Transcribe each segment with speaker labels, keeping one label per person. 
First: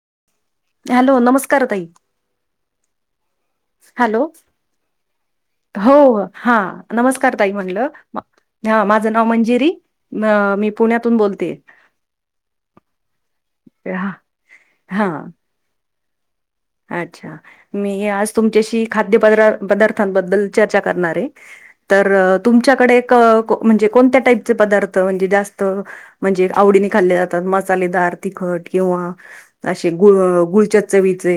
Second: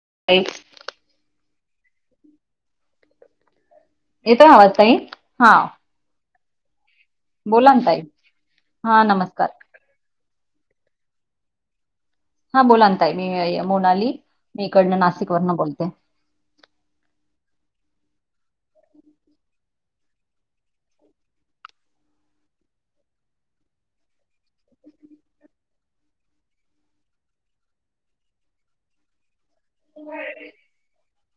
Speaker 1: [unintelligible]
Speaker 2: Hello नमस्कार ताई. Hello
Speaker 1: येतोय आवाज ताई? हा
Speaker 2: हो. हा नमस्कार ताई
Speaker 1: बोला ना
Speaker 2: म्हणलं ह
Speaker 1: हा
Speaker 2: माझं नाव
Speaker 1: नमस्कार.
Speaker 2: मंजिरी, अ मी पुण्यातून बोलतेय
Speaker 1: हा बोलाना ताई मी मोनाली मी इकडनं
Speaker 2: हा
Speaker 1: नाशिक वरन बोलते.
Speaker 2: अच्छा मी आज तुमच्याशी खाद्य पदा -पदार्थांबद्दल चर्चा करणार आहे. तर तुमच्याकडे क म्हजे कोणत्या टाईप पदार्थ म्हणजे जास्त म्हजे आवडीने खाल्ले जातात मसालेदार तिखट किंवा असे गुळ गुळच्या चवीचे.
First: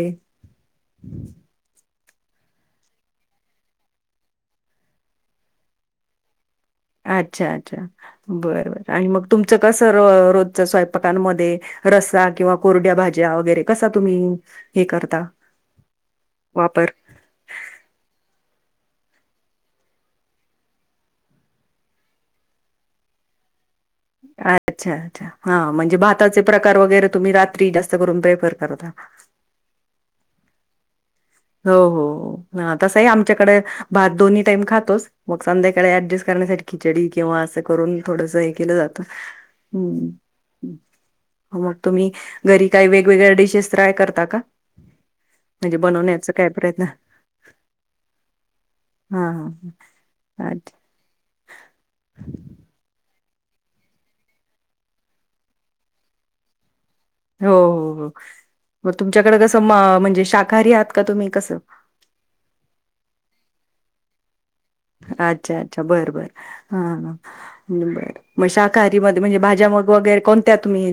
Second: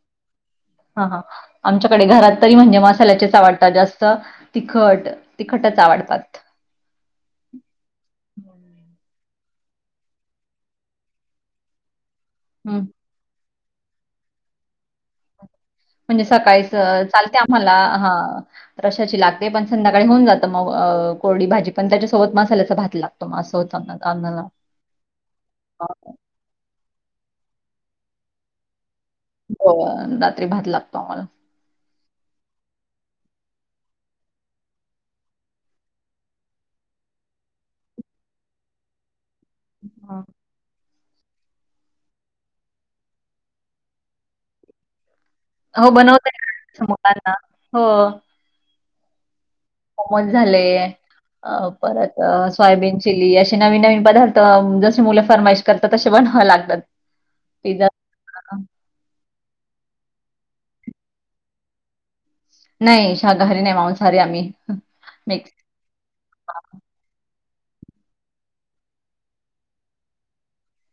Speaker 1: हा हा. आमच्याकडे घरात तरी म्हणजे मसाल्याचेच आवडतात जास्त तिखट तिखटच आवडतात.
Speaker 2: अच्छा अच्छा बरं बर आणि मग - तुमचं कसं रो रोजच्या स्वयंपाकांमध्ये रस्सा किंवा
Speaker 1: हम्म
Speaker 2: कोरड्या भाज्या वगैरे, कसा तुम्ही हे करता.
Speaker 1: म्हणजे सकाळीच
Speaker 2: वापर?
Speaker 1: चालते आम्हाला हा. रशाची लागते पण संध्याकाळी होऊन जातं मग कोरडी भाजी पण त्याच्यासोबत मसाल्याचा भात लागतो मस्त.
Speaker 2: अच्छा अच्छा हा म्हणजे भाताचे प्रकार वगैरे - तुम्ही रात्री जास्त करून प्रेफर करता.
Speaker 1: हो रात्री भात लागतो आम्हाला.
Speaker 2: हो हो ह तंसही आमच्याकडे भात दोन्ही टाईम खातोस मग संध्याकाळी ऍडजस्ट करण्यासाठी [unintelligible] चडी किंवा असं करून थोडस हे केलं जात ह. हो मग तुम्ही घरी काही वेगवेगळ्या डिशेस ट्राय करता का. म्हणजे बनवन्यात.
Speaker 1: मुलाना हो.
Speaker 2: ह ह
Speaker 1: मग झाले परत सोयाबीनचे चिली असे नवीन नवीन पदार्थ जसे मुलं फर्माईश करतात तसे बनवावे लागतात.
Speaker 2: हो
Speaker 1: पिझ्झा
Speaker 2: हो हो मग तुमच्याकडे कसं मा म्हण ण शाकाहांरी आहात का तुम्ही कस.
Speaker 1: नाही शकाहरी न्हाय मौसाहारी आम्ही. मिक्स.
Speaker 2: अच्छा अच्छा बर बर हा हा बर म शाकाहारी म म्हणजे भाज्या मग वगैरे कोणत्या तुम्ही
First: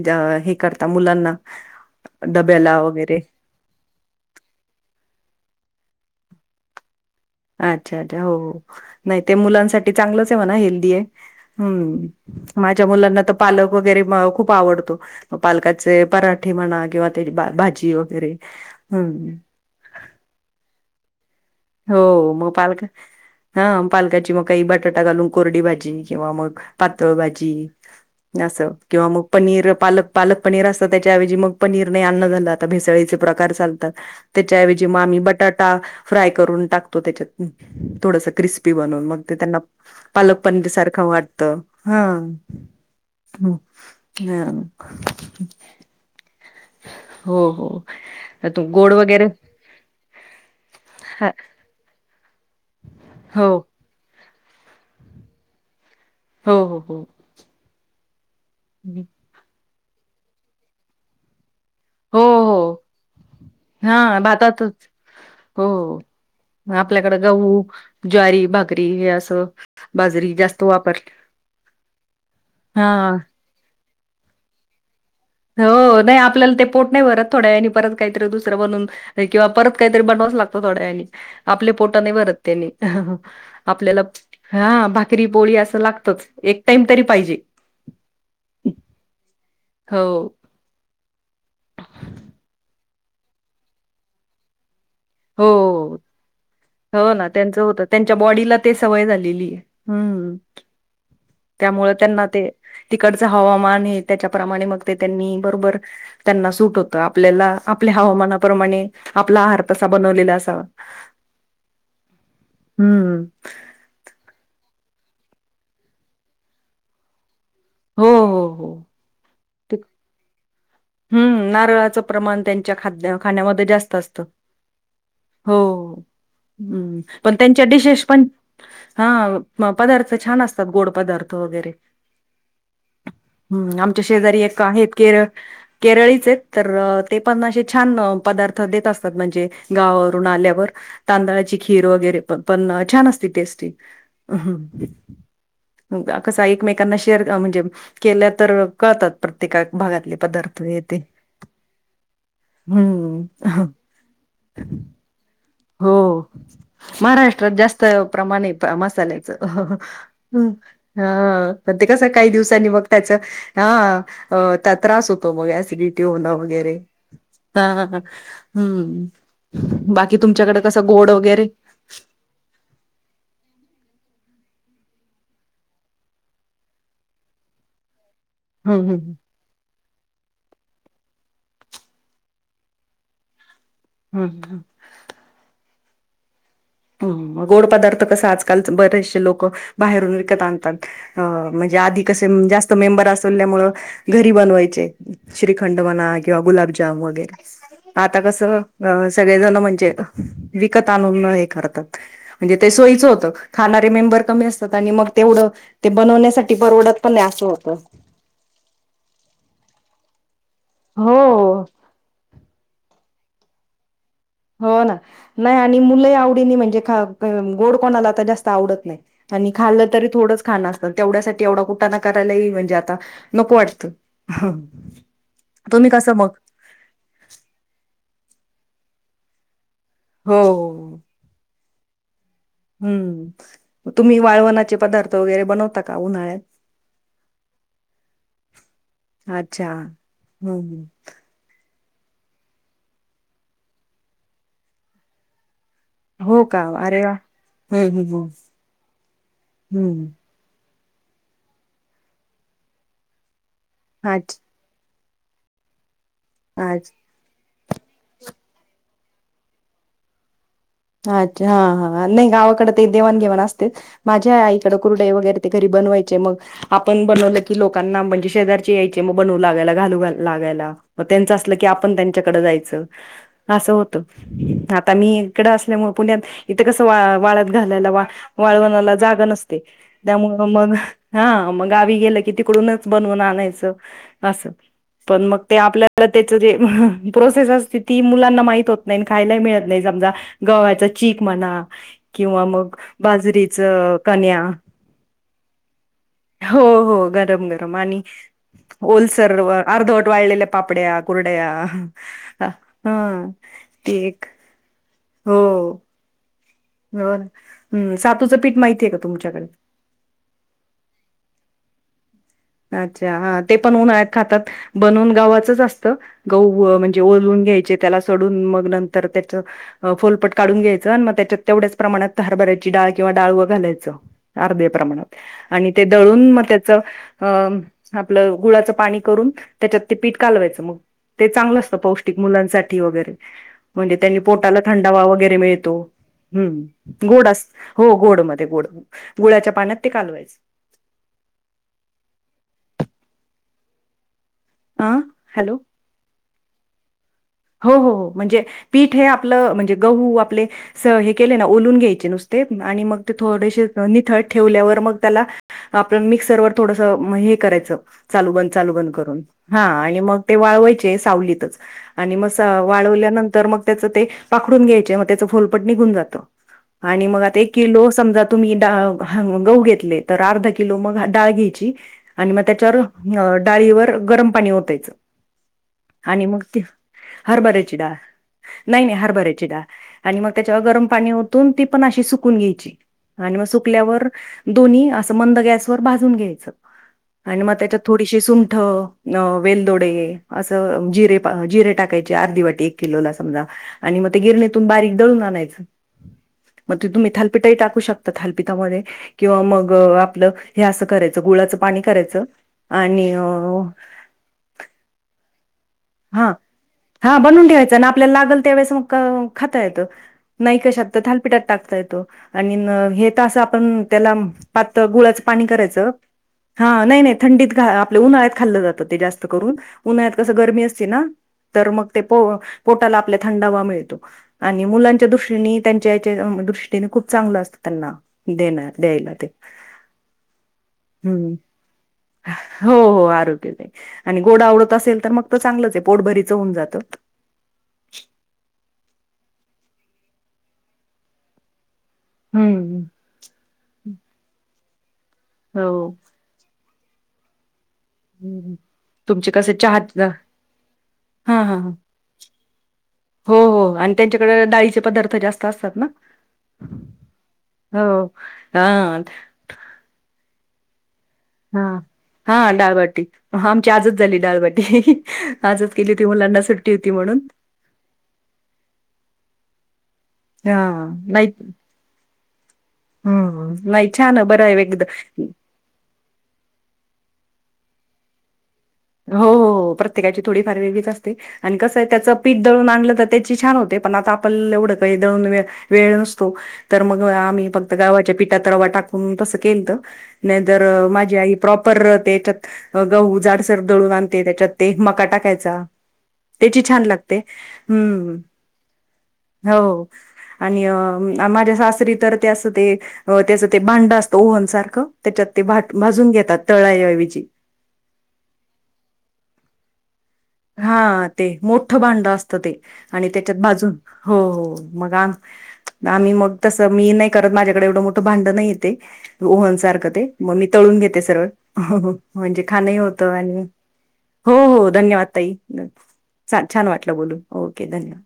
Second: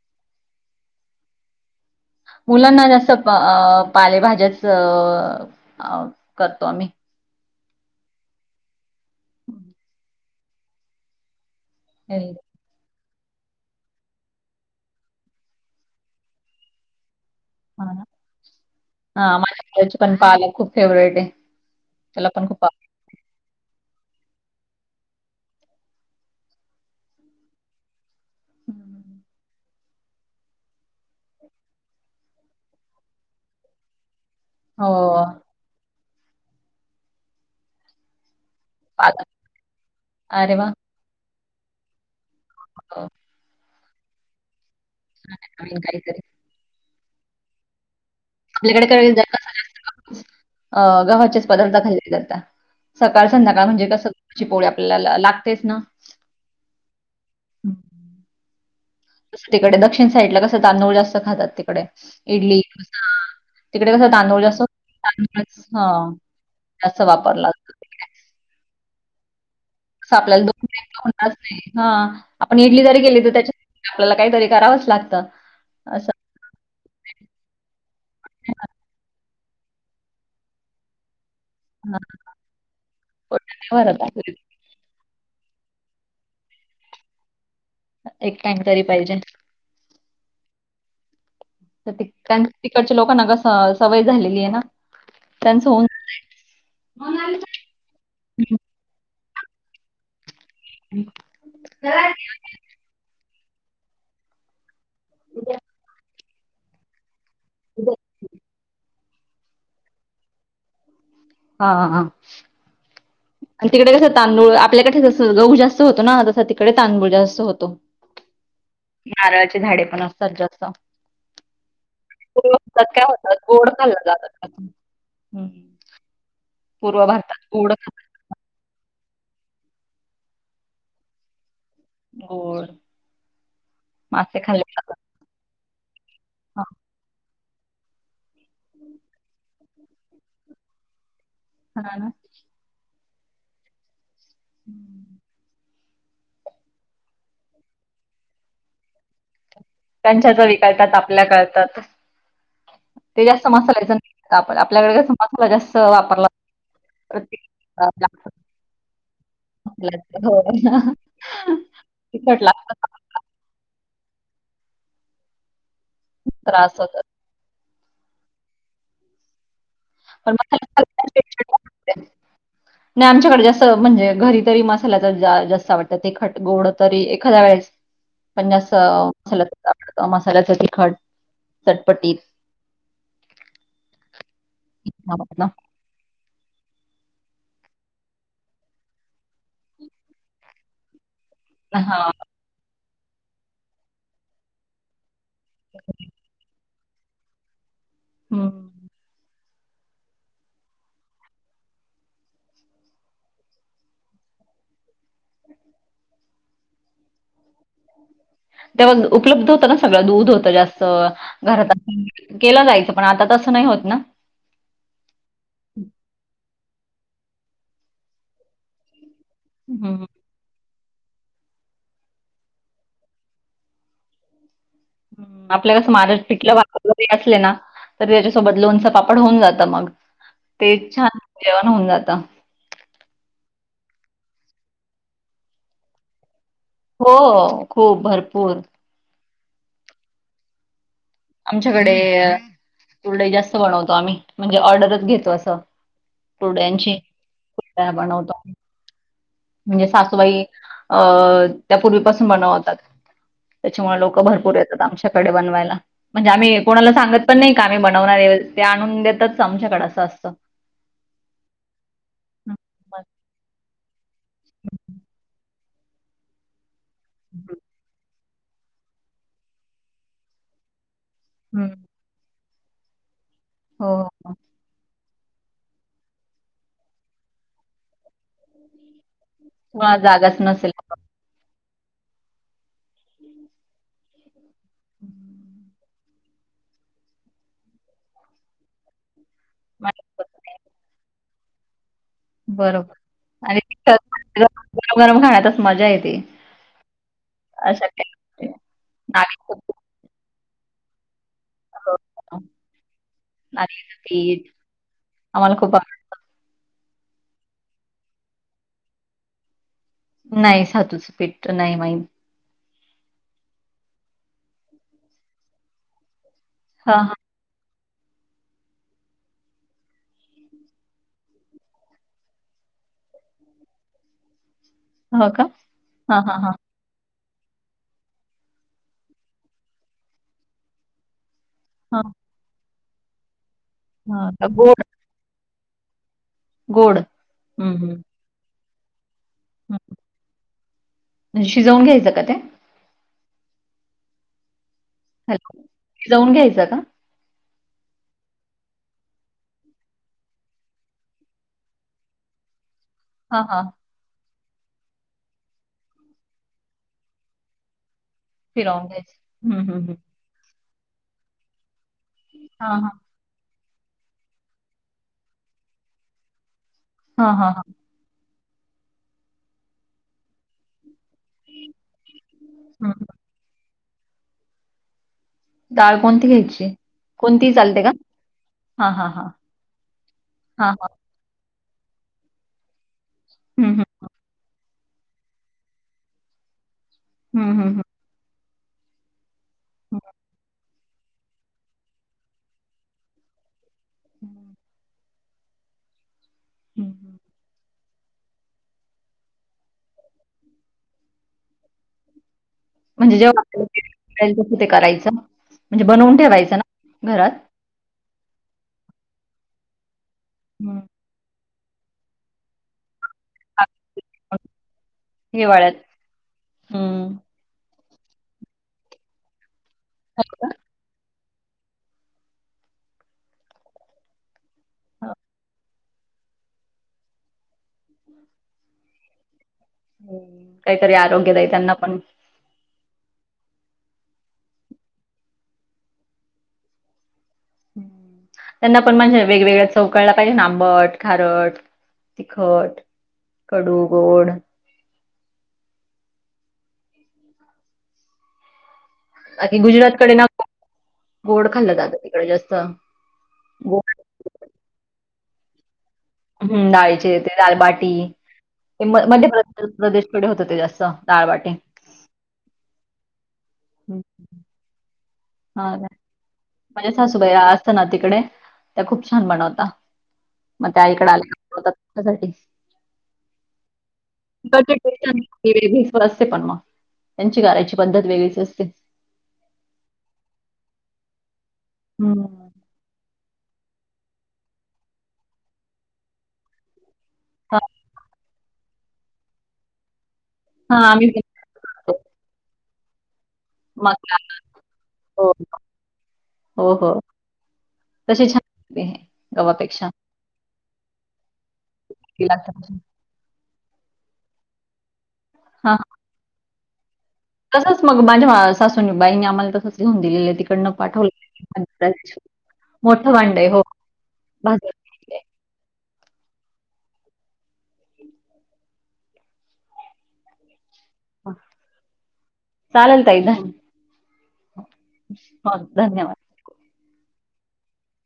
Speaker 2: हे करता मुलांना. [inaudible] डब्याला
Speaker 1: मुलांना जास्ं
Speaker 2: वगैरे?
Speaker 1: पालेभाज्याच अ करतो आम्ही.
Speaker 2: अच्छा अच्छा हो हो नाही ते मुलांसाठी चांगलंच आहे म्हणा हेल्दी आहे.
Speaker 1: हेल्दी
Speaker 2: हम्म माझ्या मुलांना पालक वगैरे खूप आवडतो पालकाचे पराठे म्हणा किंवा त्या बा भाजी
Speaker 1: म्हणा.
Speaker 2: वगैरे हम्म.
Speaker 1: हां, माझ्या मुलाची पण पालक खूप फेव्हरेट आहे. त्याला
Speaker 2: हो
Speaker 1: पण
Speaker 2: मग
Speaker 1: खूप आवडतं.
Speaker 2: पालक हा पालकाची मग काही बटाटा घालून कोरडी भाजी किंवा मग पातळ भाजी - अस किंवा
Speaker 1: हं.
Speaker 2: मग पनीर - पालक पालक पनीर असत त्याच्याऐवजी मग पनीर नाही अन्न झालं आता भेसळीचे प्रकार चालतात. त्याच्याऐवजी मग आम्ही
Speaker 1: हो,
Speaker 2: बटाटा फ्राय करून टाकतो त्याच्यात थोडस क्रिस्पी बनून मग
Speaker 1: पालक.
Speaker 2: ते त्यांना पालक
Speaker 1: अरे
Speaker 2: पनीर
Speaker 1: वाह!
Speaker 2: सारखं वाटत हा.
Speaker 1: [inaudible]
Speaker 2: ह.
Speaker 1: न्हाय नाही काय तरी
Speaker 2: हो हो तू गोड
Speaker 1: आपल्याकडे
Speaker 2: वगैरे,
Speaker 1: अ
Speaker 2: हा,
Speaker 1: गव्हाचेच पदार्थ खा जातात, सकाळ
Speaker 2: हो
Speaker 1: संध्याकाळ म्हणजे कस ची पोळी आपल्याला ला लागतेच ना.
Speaker 2: हो हो हो.
Speaker 1: दुसरीकडे दक्षिण साईड ला कसं तांदूळ जास्त खातात ति कडे
Speaker 2: हो हो
Speaker 1: इडली, डोसा तिकडे कसं
Speaker 2: हा
Speaker 1: तांदूळ जास्त
Speaker 2: भातातच
Speaker 1: तांदूळच हा
Speaker 2: हो आपल्याकडे गहू, ज्वारी भाकरी हे असं
Speaker 1: तस
Speaker 2: बाजरी
Speaker 1: आपल्याला
Speaker 2: जास्त
Speaker 1: दोन टाईम
Speaker 2: वापर
Speaker 1: तर होणारच नाय, हा आपण इडली जरी
Speaker 2: हा.
Speaker 1: केली तर त्याच्या आपल्याला काहीतरी करावच लाग
Speaker 2: हो, नाही आपल्याला ते पोट नाही भरत, थोड्यावेळानी परत काहीतरी दुसरं बनवुन किंवा परत काहीतरी बनवावच लागतं थोड्यावेळानी. आपल्या पोटा
Speaker 1: हां,
Speaker 2: नाय भरत त्यानी,
Speaker 1: पोटात नाही
Speaker 2: आपल्याला
Speaker 1: भरत आपल्या
Speaker 2: हा भाकरी पोळी असं लाग तच एक टाईम तरी पाहिजे.
Speaker 1: एक टाईम तरी पाहिजे.
Speaker 2: हो.
Speaker 1: तर त्या तिकडच्या लोकांना कसं सवय झालेली आहे ना.
Speaker 2: हो
Speaker 1: त्यांचं होऊन
Speaker 2: हो हो, हो ना त्यांचं होतं त्यांच्या बॉडीला ते सवय झालेली. हम्म. त्यामुळे त्यांना ते तिकडचं हवामान हे त्याच्याप्रमाणे मग ते त्यांनी बरोबर त्यांना सूट होतं, आपल्याला आपल्या हवामानाप्रमाणे आपला आहार तसा बनवलेला असावा.
Speaker 1: हा हा.
Speaker 2: हम्म
Speaker 1: अन तिकडे कसं तांदूळ आपल्याकडे कसं गहू जास्त होतो ना तसं तिकडे तांदूळ जास्त होत तो
Speaker 2: हो हो हो
Speaker 1: नारळाचे
Speaker 2: ते-
Speaker 1: झाडे पण असतात जास्त.
Speaker 2: हम्म, नारळाचं प्रमाण
Speaker 1: पूर्व
Speaker 2: त्यांच्या
Speaker 1: भारतात काय
Speaker 2: खाद्य
Speaker 1: होतात
Speaker 2: खाण्यामध्ये
Speaker 1: गोड
Speaker 2: जास्त
Speaker 1: खाल्लं
Speaker 2: असतं.
Speaker 1: जातं त्यातून. हं.
Speaker 2: हो, हम्म
Speaker 1: पूर्व
Speaker 2: पण
Speaker 1: भारतात
Speaker 2: त्यांच्या
Speaker 1: गोड खातात
Speaker 2: डिशेस पण हां म पदार्थ छान असतात गोड पदार्थ वगैरे
Speaker 1: गोड
Speaker 2: [inaudible] हम्म आमच्या
Speaker 1: मासे
Speaker 2: शेजारी एक
Speaker 1: खाल्ले
Speaker 2: आहेत
Speaker 1: जातात.
Speaker 2: केर केरळीचे आहेत
Speaker 1: हां,
Speaker 2: तर ते पण अशी छान पदार्थ देत असतात म्हणजे गावावरून आल्यावर. तांदळाची खीर
Speaker 1: हां ना.
Speaker 2: वगैरे प पण छान असते टेस्टी.
Speaker 1: हम्म.
Speaker 2: [unintelligible] कसं एकमेकांना शेअर अ म्हणजे केलं तर कळतात प्र
Speaker 1: त्यांच्या [unintelligible] कळतात आपल्या कळतात. ते जास्त
Speaker 2: हम्म
Speaker 1: मसाल्याचं नाही आपण आपल्याकडे कसं मसाला जास्त
Speaker 2: हो
Speaker 1: वापरला जातो. प्रत्येक
Speaker 2: महाराष्ट्रात जास्त
Speaker 1: पदार्थात लागतो
Speaker 2: प्रमाण आहे मसाल्याचं.
Speaker 1: मसाल्याचा हो.
Speaker 2: हां पण ते कसं काही
Speaker 1: तिखट लागतं
Speaker 2: दिवसांनी मग त्याचं हां हां अ ता त्रास होतो मग ऍसिडिटी होणं वगैरे
Speaker 1: त्रास होतो.
Speaker 2: हम्म. की
Speaker 1: पण
Speaker 2: तुमच्याकड
Speaker 1: मसाले
Speaker 2: कसं
Speaker 1: खाल्ल्याने
Speaker 2: गोड वगैरे
Speaker 1: चिडचिड पण त म्हणजे घरी तरी मसाल्याचं ज जास्त आवडतं तिखट गोड तरी एखाद्या वेळेस पण
Speaker 2: हम्म हम्म
Speaker 1: असं [unintelligible] अ मसाल्याचं तिखट, चटपटीत
Speaker 2: हम्म. हम्म गोड पदार्थ कसं आजकालच बरेचशे लोकं बाहेरून विकत आणतात. म्हणजे आधी
Speaker 1: हां.
Speaker 2: कसे जास्त मेंबर असल्यामुळं घरी बनवायचे. श्रीखंड म्हणा किंवा गुलाबजाम वगैरे आता
Speaker 1: हं.
Speaker 2: कसं अ सगळेजण म्हण जे विकत आणून हे करतात म्हणजे ते सोयीचं होतं खाणारे मेंबर कमी असतात आणि मग तेवढं ते बनवण्यासाठी परवडत पण नाही असं होतं.
Speaker 1: तेव्हा उपलब्ध होतं ना सगळं, दूध होत जास्त
Speaker 2: हो
Speaker 1: घरात [unintelligible] केलं जायचं पण आता तसं नाही होत ना.
Speaker 2: हो ना, नाही आणि मुलं ही आवडीनी म्हणजे खा गोड कोणाला आता जास्त आवडत नाही. आणि खाल्लं
Speaker 1: हं, हं.
Speaker 2: तरी थोडंच खाणार. तर तेवढ्यासाठी एवढा कुटाणा करायलाही म्हणजे आता नको वाटतं.
Speaker 1: हम्म, आपल्या
Speaker 2: तुम्ही कसं
Speaker 1: [unintelligible]
Speaker 2: मग
Speaker 1: पिठलं भाकर जरी असले ना तर सोबत लोणचं पापड होऊन जातं मग.
Speaker 2: हो
Speaker 1: ते छान जेवण होऊन जातं.
Speaker 2: हम्म, म तुम्ही वाळवणाचे पदार्थ वगैरे बनवता का उन्हाळ्यात?
Speaker 1: हो हो, खूप भरपूर.
Speaker 2: अच्छा, हम्म हम्म.
Speaker 1: आमच्याकडे अ कुरडई जास्त बनवतो आम्ही, म्हणजे ऑर्डरच घेतो असं.
Speaker 2: हो का
Speaker 1: कुरड्यांची,
Speaker 2: अरे वा
Speaker 1: कुरडया
Speaker 2: हम्म हम्म हम्म
Speaker 1: बनवतो आम्ही. म्हणजे
Speaker 2: हम्म
Speaker 1: सासूबाई अं त्या पूर्वीपासून बनवतात. त्याच्यामुळे लोकं
Speaker 2: अच्छा
Speaker 1: भरपूर येतात आमच्याकडे बनवायला, म्हणजे आम्ही
Speaker 2: अच्छा
Speaker 1: कोणाला सांगत पण नाही. का आम्ही बनवणार आहे, ते आणून देतात आमच्याकडं असं असतं.
Speaker 2: अच्छा, हा हा नाही गावाकडे ते देवाणघेवाण असतेत, माझ्याही आईकडं कुरडई वगैरे ते घरी बनवायचे मग, आपण बनवले की
Speaker 1: हम्म
Speaker 2: लोकांना म्हणजे शेजारचे यायचे म बनवू लागायला घालू ग लागायला, म त्यांचं असलं की आपण त्यांच्याकडं जाय च असं
Speaker 1: हो
Speaker 2: होतं,
Speaker 1: हो
Speaker 2: आता मी इकडं असल्यामुळे पुण्यात, इथे कसं वा वाळत घालायला वा वाळवणाला जागा नस स्ते
Speaker 1: कोणाला जागाच
Speaker 2: त्यामुळे
Speaker 1: नसेल
Speaker 2: मग, हा. मग गावी गेलं की तिकडूनच बनवून आणायचं असं, पण मग ते आपल्या ला त्याचं जे प्रोसेस असते ती मुलांना माहीत होत नाही खायलाही मिळत नाही समजा [unintelligible] चिक म्हणा, किंवा मग
Speaker 1: बरोबर आणि
Speaker 2: बाजरीचं
Speaker 1: तिखट
Speaker 2: कन्या
Speaker 1: गरम [unintelligible]
Speaker 2: हो हो गरम-गरम
Speaker 1: अशा
Speaker 2: आणि
Speaker 1: काही
Speaker 2: ओलसर व
Speaker 1: नागलीचं पीठ
Speaker 2: अर्धवट वाळलेल्या पापड्या कुर ड्या हां हं
Speaker 1: नागलीचं
Speaker 2: केक
Speaker 1: पीठ
Speaker 2: हो.
Speaker 1: आम्हाला खूप
Speaker 2: बर हम्म सातूचं पीठ माहितीय का तुमच्याकडे?
Speaker 1: नाही सातूचं पीठ नाही माहित.
Speaker 2: अच्छा हां ते पण उन्हाळ्यात खातात बनवून गव्हाचच असतं. गहू म्हणजे
Speaker 1: हां, हां.
Speaker 2: ओलवून घ्यायचे. त्याला सोडून मग नंतर त्याचं अ फोलपट काढून घ्यायचं आणि त्याच्यात तेवढ्याच प्रमाणात हरभऱ्याची डा ळ किंवा डाळवं घालायचं अर्ध्या प्रमाणात
Speaker 1: हो का?
Speaker 2: आणि ते
Speaker 1: हां,
Speaker 2: दळून
Speaker 1: हां,
Speaker 2: मग
Speaker 1: हां.
Speaker 2: त्याचं अ आपलं गुळाचं पाणी करून त्याच्यात ते पीठ कालवायचं मग ते चांगलं असतं
Speaker 1: हां,
Speaker 2: पौष्टिक मुलांसाठी वगैरे म्हणजे त्यांनी
Speaker 1: हां. का
Speaker 2: पोटाला
Speaker 1: गोड
Speaker 2: थंडावा वगैरे मिळ तो हम्म गोड अस
Speaker 1: हं,
Speaker 2: हो
Speaker 1: हं.
Speaker 2: गोडमध्ये गोड. गुळाच्या पाण्यात
Speaker 1: हं.
Speaker 2: ते कालवायचं.
Speaker 1: काय ते?
Speaker 2: अ हॅलो
Speaker 1: [unintelligible] भिजवून घ्यायचं का?
Speaker 2: हो हो हो. म्हणजे पीठ हे आपलं म्हणजे गहू आपले स हे केले ना ओलून घ्यायचे नुसते. आणि मग ते
Speaker 1: हां, हां.
Speaker 2: थोडेसे अ निथळ ठेवल्यावर मग त्याला आपण मिक्सरवर थोडसं म हे करायचं. चालू बंद चालू
Speaker 1: फिरवून
Speaker 2: बंद
Speaker 1: घ्यायचं.
Speaker 2: करून
Speaker 1: हं,
Speaker 2: हां
Speaker 1: हं, हं.
Speaker 2: आणि मग ते वाळवायचे सावलीतच. आणि म स
Speaker 1: हां, हां.
Speaker 2: वाळवल्यानंतर मग त्याचं ते पाखडून घ्यायचे मग त्याचं फोलपट निघून जातं. आणि मग
Speaker 1: हां,
Speaker 2: आता एक
Speaker 1: हां, हां.
Speaker 2: किलो समजा तुम्ही [unintelligible] गहू घेतलेतर अर्धा किलो मग डाळ घ्यायची आणि मग
Speaker 1: हं, हं.
Speaker 2: त्याच्यावर डाळीवर गरम पाणी ओतायचं.
Speaker 1: डाळ
Speaker 2: आणि
Speaker 1: कोणती
Speaker 2: मग ती
Speaker 1: घ्यायची? कोणतीही
Speaker 2: हरभऱ्याची
Speaker 1: चालते का?
Speaker 2: डाळ, नाही!
Speaker 1: हां,
Speaker 2: नाही!
Speaker 1: हां, हां.
Speaker 2: हरभऱ्याची डाळ आणि मग त्याच्यावर
Speaker 1: हां,
Speaker 2: गरम
Speaker 1: हां.
Speaker 2: पाणी ओतून म ती पण अशी सुकून घ्यायची आणि
Speaker 1: हं, हं.
Speaker 2: सुकल्यावर दोन्ही असं मंद गॅसवर भाजून घ्यायचं, आणि म
Speaker 1: हं, हं,
Speaker 2: त्याचा
Speaker 1: हं.
Speaker 2: थोडीशी सुंठ वेलदोडे असं जिरे, जिरे टाकायचे अर्धी वाटी एक किलोला समजा. आणि म ते
Speaker 1: हं,
Speaker 2: गिरणीतून बारीक दळून आणायचं म ती तुम्ही
Speaker 1: हं.
Speaker 2: थालपिठ ही टाकू शक थालपिता मधे किंवा मग आपलं हे असं करायचं गुळाचं पाणी करायचं. आणि
Speaker 1: म्हणजे जेव्हा
Speaker 2: अं,
Speaker 1: [inaudible] तस ते करायचं. म्हणजे बनवून
Speaker 2: हा
Speaker 1: ठेवायचं ना
Speaker 2: हा
Speaker 1: घरात?
Speaker 2: बनून ठेवायचं आणि आपल्याला लागल त्यावेेळेस मग खात येतं. नाही
Speaker 1: हं.
Speaker 2: कशात त थालपीटात टाकता येतो आणि न हे त असं पन त्यालाम पातळ गुळाच पाणी
Speaker 1: हिवाळ्यात.
Speaker 2: करायचं हा नाही नाही
Speaker 1: हं.
Speaker 2: थंडीत घा आपल्या उन्हाळ्यात खाल्लं जातं ते जास्त करून उन्हाळ्यात कसं गरमी असते ना. तर मग ते प पोटाला आपल्या थंडावा मिळतो आणि मुलांच्या दृष्टीने त्यांच्या याच्या च्या दृष्टीनं खूप चांगलं असतं त्यांना देण द्यायला ते.
Speaker 1: हम्म, काहीतरी
Speaker 2: हम्म
Speaker 1: आरोग्यदायी त्यांना पण
Speaker 2: हो हो आ [unintelligible] आणि गोड आवडत असेल तर मग त चांगलच आहे पोटभरीच होऊ जात
Speaker 1: हम् त्यांना पण म्हणजे वेगवेगळ्या चव कळल्या पाहिजे ना आंबट खारट. तिखट
Speaker 2: हम्म
Speaker 1: कडू गोड.
Speaker 2: हो. हम हम तुमचे कसे
Speaker 1: बाकी
Speaker 2: चहात
Speaker 1: गुजरातकडे ना
Speaker 2: हा
Speaker 1: गोड खाल्लं
Speaker 2: हा.
Speaker 1: जातं तिकडे जास्त.
Speaker 2: हो हो
Speaker 1: गोड
Speaker 2: अन् त्यांच्याकडे डाळीचे पदार्थ जास्त असतात ना.
Speaker 1: हम्म डाळीचे ते दालबाटी
Speaker 2: हो.
Speaker 1: ते म
Speaker 2: हां,
Speaker 1: मध्य प्रदेशकडे होत ते जास्त. दाळबाटी.
Speaker 2: हा हां डाळबाटी अहो आमची आजच
Speaker 1: हं.
Speaker 2: झाली डाळबाटी. आजच केली ती मुलांना सुट
Speaker 1: माया सासूबाई असत ना तिकडे त्या खूप छान बनवता. म त्या
Speaker 2: हां,
Speaker 1: इकड
Speaker 2: नाही
Speaker 1: आल्या [inaudible] [inaudible]
Speaker 2: हं, नाही छान आहे बरं आहे एकदा
Speaker 1: असे पण मग. त्यांची करायची पद्धत वेगळीच असते.
Speaker 2: हो हो हो प्रत्येकाची थोडी फार वेगळीच असते आणि कसं आहे त्याचं
Speaker 1: हं.
Speaker 2: पीठ दळून आणलं का त्याची छान होते पण आता आपल एवढं काही दळून वेळ वेळ नसतो तर मग होय आम्ही
Speaker 1: हां,
Speaker 2: फक्त गव्हाच्या पिठात रवा टाकून तसं केलत. नाही जर
Speaker 1: हां आम्ही
Speaker 2: माझी
Speaker 1: पण
Speaker 2: आई प्रॉपर
Speaker 1: खातो.
Speaker 2: तेच्यात गहू जाड र दळूण
Speaker 1: मका
Speaker 2: आणते त्याच्यात ते मका
Speaker 1: हो,
Speaker 2: टाकायचा. त्याची
Speaker 1: हो,
Speaker 2: छान
Speaker 1: हो.
Speaker 2: लागते हम्म
Speaker 1: तशी छान लागते
Speaker 2: हो.
Speaker 1: गव्हापेक्षा
Speaker 2: आणि माझ्या सासरी तर ते
Speaker 1: तिला
Speaker 2: अस ते त्याचं ते त्याचं ते भांड असतं ओव्हन सारखं. त्याच्यात ते भाट
Speaker 1: हां.
Speaker 2: भाजून घेतात तळाय ऐवजी.
Speaker 1: तसंच मग माझ्या सासूनी बाईनी आम्हाला तसंच लिहून दिलेलं आहे तिकडनं
Speaker 2: हा
Speaker 1: पाठवलं
Speaker 2: ते मोठ भांड असतं ते आणि
Speaker 1: मोठं भांड
Speaker 2: त्याच्यात
Speaker 1: आहे हो.
Speaker 2: बाजून हो हो
Speaker 1: भाजून
Speaker 2: मग अ.
Speaker 1: घेतलंय.
Speaker 2: आम्ही मग तसं मी नाही करत माझ्याकडे एवढं मोठं भांड नाहीये ते ओव्हन सारखं ते- तळून घेते सरळ
Speaker 1: हां,
Speaker 2: म्हणजे खाण होत
Speaker 1: चालेल ताई
Speaker 2: आणि
Speaker 1: धन
Speaker 2: हो हो धन्यवाद. ताई
Speaker 1: हो धन्यवाद.
Speaker 2: चा छान वाटलं बोलून ओके धन्यवाद.